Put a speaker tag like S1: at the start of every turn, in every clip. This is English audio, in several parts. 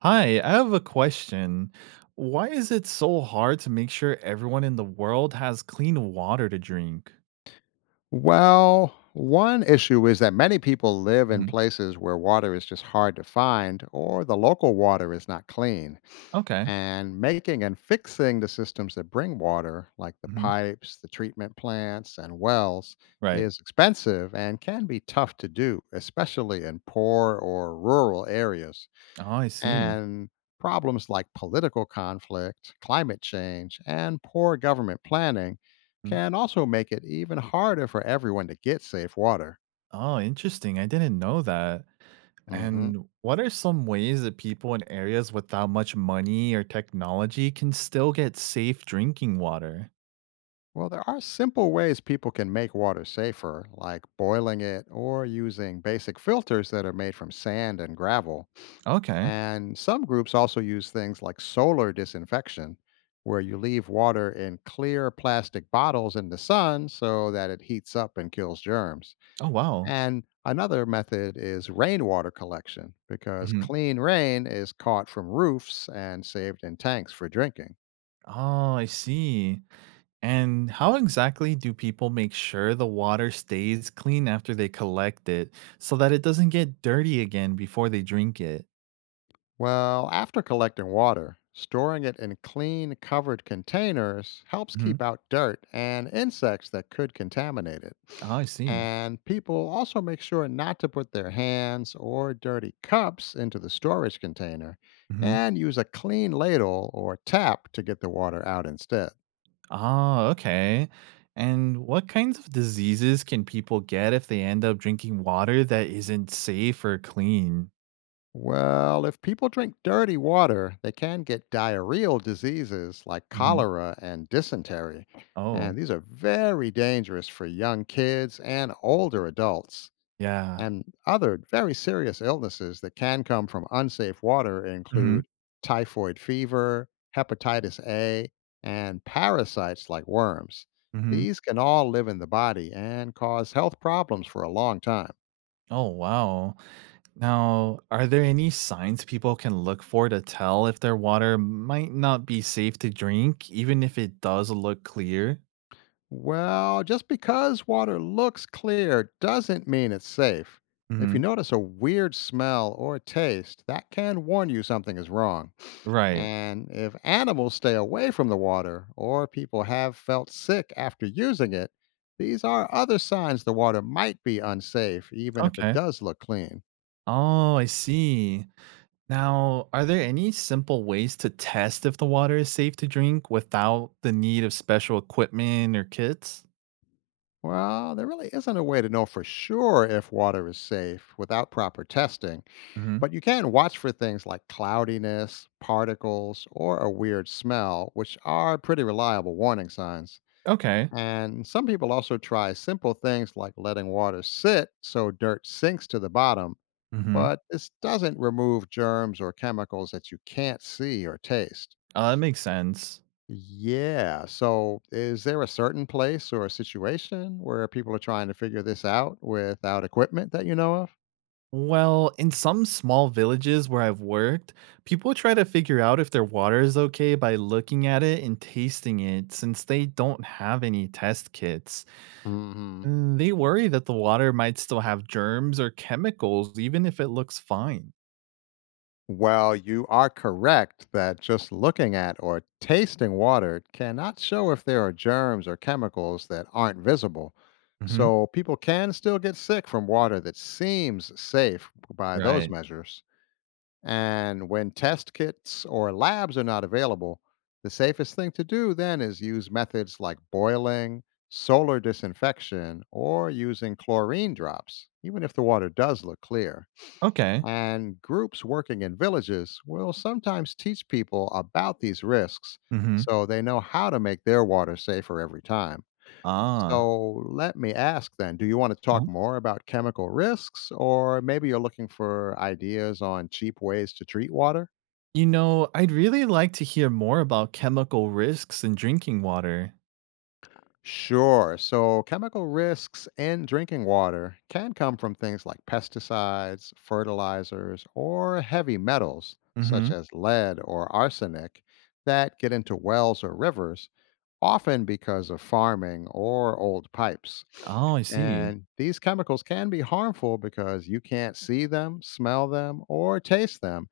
S1: Hi, I have a question. Why is it so hard to make sure everyone in the world has clean water to drink?
S2: Well, one issue is that many people live in
S1: Mhm.
S2: places where water is just hard to find or the local water is not clean.
S1: Okay.
S2: And making and fixing the systems that bring water, like the
S1: Hmm.
S2: pipes, the treatment plants, and wells,
S1: Right.
S2: is expensive and can be tough to do, especially in poor or rural areas.
S1: Oh, I see.
S2: And problems like political conflict, climate change, and poor government planning
S1: Mhm.
S2: can also make it even harder for everyone to get safe water.
S1: Oh, interesting. I didn't know that.
S2: Mhm.
S1: And what are some ways that people in areas without much money or technology can still get safe drinking water?
S2: Well, there are simple ways people can make water safer, like boiling it or using basic filters that are made from sand and gravel.
S1: Okay.
S2: And some groups also use things like solar disinfection, where you leave water in clear plastic bottles in the sun so that it heats up and kills germs.
S1: Oh, wow.
S2: And another method is rainwater collection because
S1: Mhm.
S2: clean rain is caught from roofs and saved in tanks for drinking.
S1: Oh, I see. And how exactly do people make sure the water stays clean after they collect it so that it doesn't get dirty again before they drink it?
S2: Well, after collecting water, storing it in clean, covered containers helps
S1: Hmm.
S2: keep out dirt and insects that could contaminate it.
S1: Oh, I see.
S2: And people also make sure not to put their hands or dirty cups into the storage container
S1: Hmm.
S2: and use a clean ladle or tap to get the water out instead.
S1: Oh, okay. And what kinds of diseases can people get if they end up drinking water that isn't safe or clean?
S2: Well, if people drink dirty water, they can get diarrheal diseases like
S1: Hmm.
S2: cholera and dysentery.
S1: Oh,
S2: And these are very dangerous for young kids and older adults.
S1: yeah.
S2: And other very serious illnesses that can come from unsafe water
S1: Hmm.
S2: include typhoid fever, hepatitis A, and parasites like worms.
S1: Hmm.
S2: These can all live in the body and cause health problems for a long time.
S1: Oh, wow. Now, are there any signs people can look for to tell if their water might not be safe to drink, even if it does look clear?
S2: Well, just because water looks clear doesn't mean it's safe. If
S1: Hmm.
S2: you notice a weird smell or taste, that can warn you something is wrong.
S1: Right.
S2: And if animals stay away from the water or people have felt sick after using it, these are other signs the water might be unsafe, even if it
S1: Okay.
S2: does look clean.
S1: Oh, I see. Now, are there any simple ways to test if the water is safe to drink without the need of special equipment or kits?
S2: Well, there really isn't a way to know for sure if water is safe without proper testing.
S1: Hmm.
S2: But you can watch for things like cloudiness, particles, or a weird smell, which are pretty reliable warning signs.
S1: Okay.
S2: And some people also try simple things like letting water sit so dirt sinks to the bottom,
S1: Hmm.
S2: but this doesn't remove germs or chemicals that you can't see or taste.
S1: That makes sense.
S2: Yeah, so is there a certain place or a situation where people are trying to figure this out without equipment that you know of?
S1: Well, in some small villages where I've worked, people try to figure out if their water is okay by looking at it and tasting it since they don't have any test kits.
S2: hmm
S1: And they worry that the water might still have germs or chemicals even if it looks fine.
S2: Well, you are correct that just looking at or tasting water cannot show if there are germs or chemicals that aren't visible.
S1: Hmm.
S2: So people can still get sick from water that seems safe by those
S1: Right.
S2: measures. And when test kits or labs are not available, the safest thing to do then is use methods like boiling, solar disinfection, or using chlorine drops, even if the water does look clear.
S1: Okay.
S2: And groups working in villages will sometimes teach people about these risks
S1: Hmm.
S2: so they know how to make their water safer every time.
S1: Ah.
S2: So let me ask then, do you want to talk
S1: Uh-huh.
S2: more about chemical risks, or maybe you're looking for ideas on cheap ways to treat water?
S1: You know, I'd really like to hear more about chemical risks in drinking water.
S2: Sure. So, chemical risks in drinking water can come from things like pesticides, fertilizers, or heavy metals
S1: Hmm.
S2: such as lead or arsenic that get into wells or rivers, often because of farming or old pipes.
S1: Oh, I see.
S2: And these chemicals can be harmful because you can't see them, smell them, or taste them,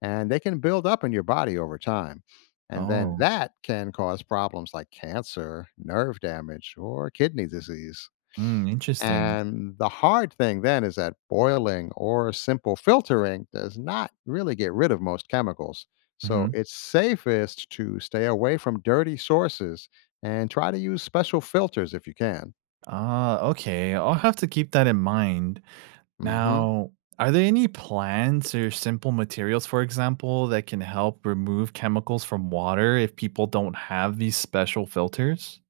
S2: and they can build up in your body over time. And then
S1: Oh,
S2: that can cause problems like cancer, nerve damage, or kidney disease.
S1: mm, interesting.
S2: And the hard thing then is that boiling or simple filtering does not really get rid of most chemicals.
S1: Hmm.
S2: So it's safest to stay away from dirty sources and try to use special filters if you can.
S1: Ah, okay. I'll have to keep that in mind.
S2: hmm
S1: Now, are there any plants or simple materials, for example, that can help remove chemicals from water if people don't have these special filters?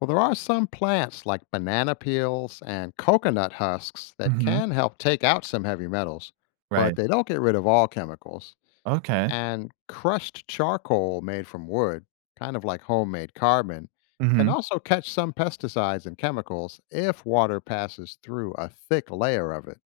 S2: Well, there are some plants like banana peels and coconut husks that
S1: Mm-hmm.
S2: can help take out some heavy metals, but
S1: Right.
S2: they don't get rid of all chemicals.
S1: Okay.
S2: And crushed charcoal made from wood, kind of like homemade carbon, can
S1: Mm-hmm.
S2: also catch some pesticides and chemicals if water passes through a thick layer of it.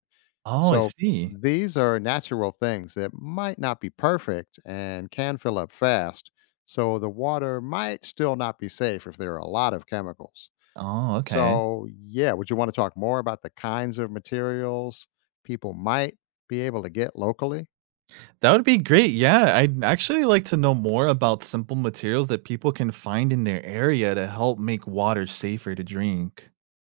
S1: Oh, I
S2: So
S1: see.
S2: these are natural things that might not be perfect and can fill up fast. So the water might still not be safe if there are a lot of chemicals.
S1: Oh, okay.
S2: So, yeah, would you want to talk more about the kinds of materials people might be able to get locally?
S1: That would be great. Yeah, I'd actually like to know more about simple materials that people can find in their area to help make water safer to drink.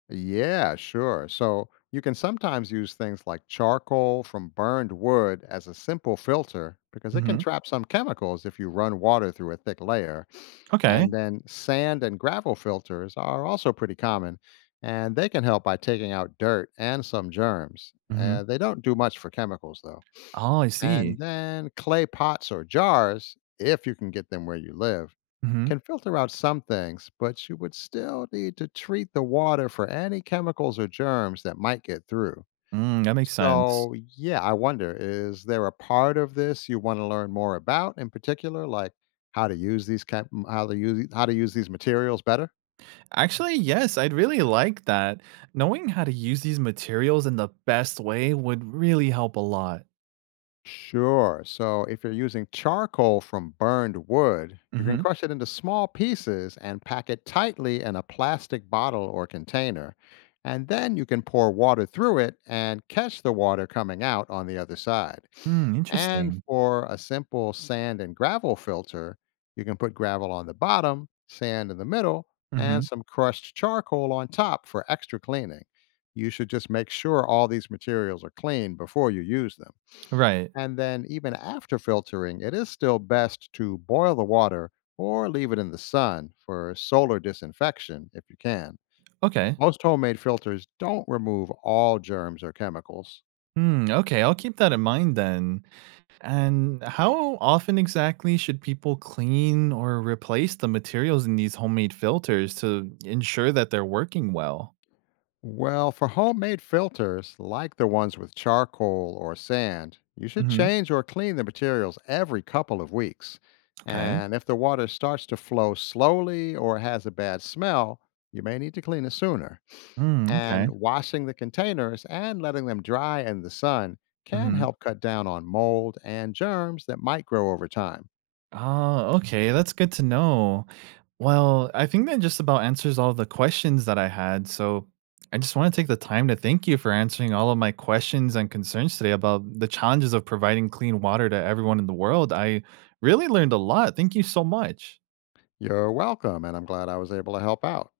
S2: Yeah, sure. So, you can sometimes use things like charcoal from burned wood as a simple filter because it can
S1: Mm-hmm.
S2: trap some chemicals if you run water through a thick layer.
S1: Okay.
S2: And then sand and gravel filters are also pretty common, and they can help by taking out dirt and some germs.
S1: Mm-hmm.
S2: They don't do much for chemicals, though.
S1: Oh, I
S2: And
S1: see.
S2: then clay pots or jars, if you can get them where you live,
S1: Mm-hmm.
S2: can filter out some things, but you would still need to treat the water for any chemicals or germs that might get through.
S1: Mm, that makes sense.
S2: So, yeah, I wonder, is there a part of this you want to learn more about in particular, like how to how to use these materials better?
S1: Actually, yes, I'd really like that. Knowing how to use these materials in the best way would really help a lot.
S2: Sure. So if you're using charcoal from burned wood, you can
S1: Hmm.
S2: crush it into small pieces and pack it tightly in a plastic bottle or container. And then you can pour water through it and catch the water coming out on the other side.
S1: Mm,
S2: And
S1: interesting.
S2: for a simple sand and gravel filter, you can put gravel on the bottom, sand in the middle, and
S1: Hmm.
S2: some crushed charcoal on top for extra cleaning. You should just make sure all these materials are clean before you use them.
S1: Right.
S2: And then, even after filtering, it is still best to boil the water or leave it in the sun for solar disinfection if you can.
S1: Okay.
S2: Most homemade filters don't remove all germs or chemicals.
S1: Mm, okay, I'll keep that in mind then. And how often exactly should people clean or replace the materials in these homemade filters to ensure that they're working well?
S2: Well, for homemade filters, like the ones with charcoal or sand, you should
S1: Hmm.
S2: change or clean the materials every couple of weeks.
S1: Okay.
S2: And if the water starts to flow slowly or has a bad smell, you may need to clean it sooner.
S1: Mm,
S2: And
S1: okay.
S2: washing the containers and letting them dry in the sun can
S1: Mm-hmm.
S2: help cut down on mold and germs that might grow over time.
S1: Oh, okay, that's good to know. Well, I think that just about answers all the questions that I had. So I just want to take the time to thank you for answering all of my questions and concerns today about the challenges of providing clean water to everyone in the world. I really learned a lot. Thank you so much.
S2: You're welcome, and I'm glad I was able to help out.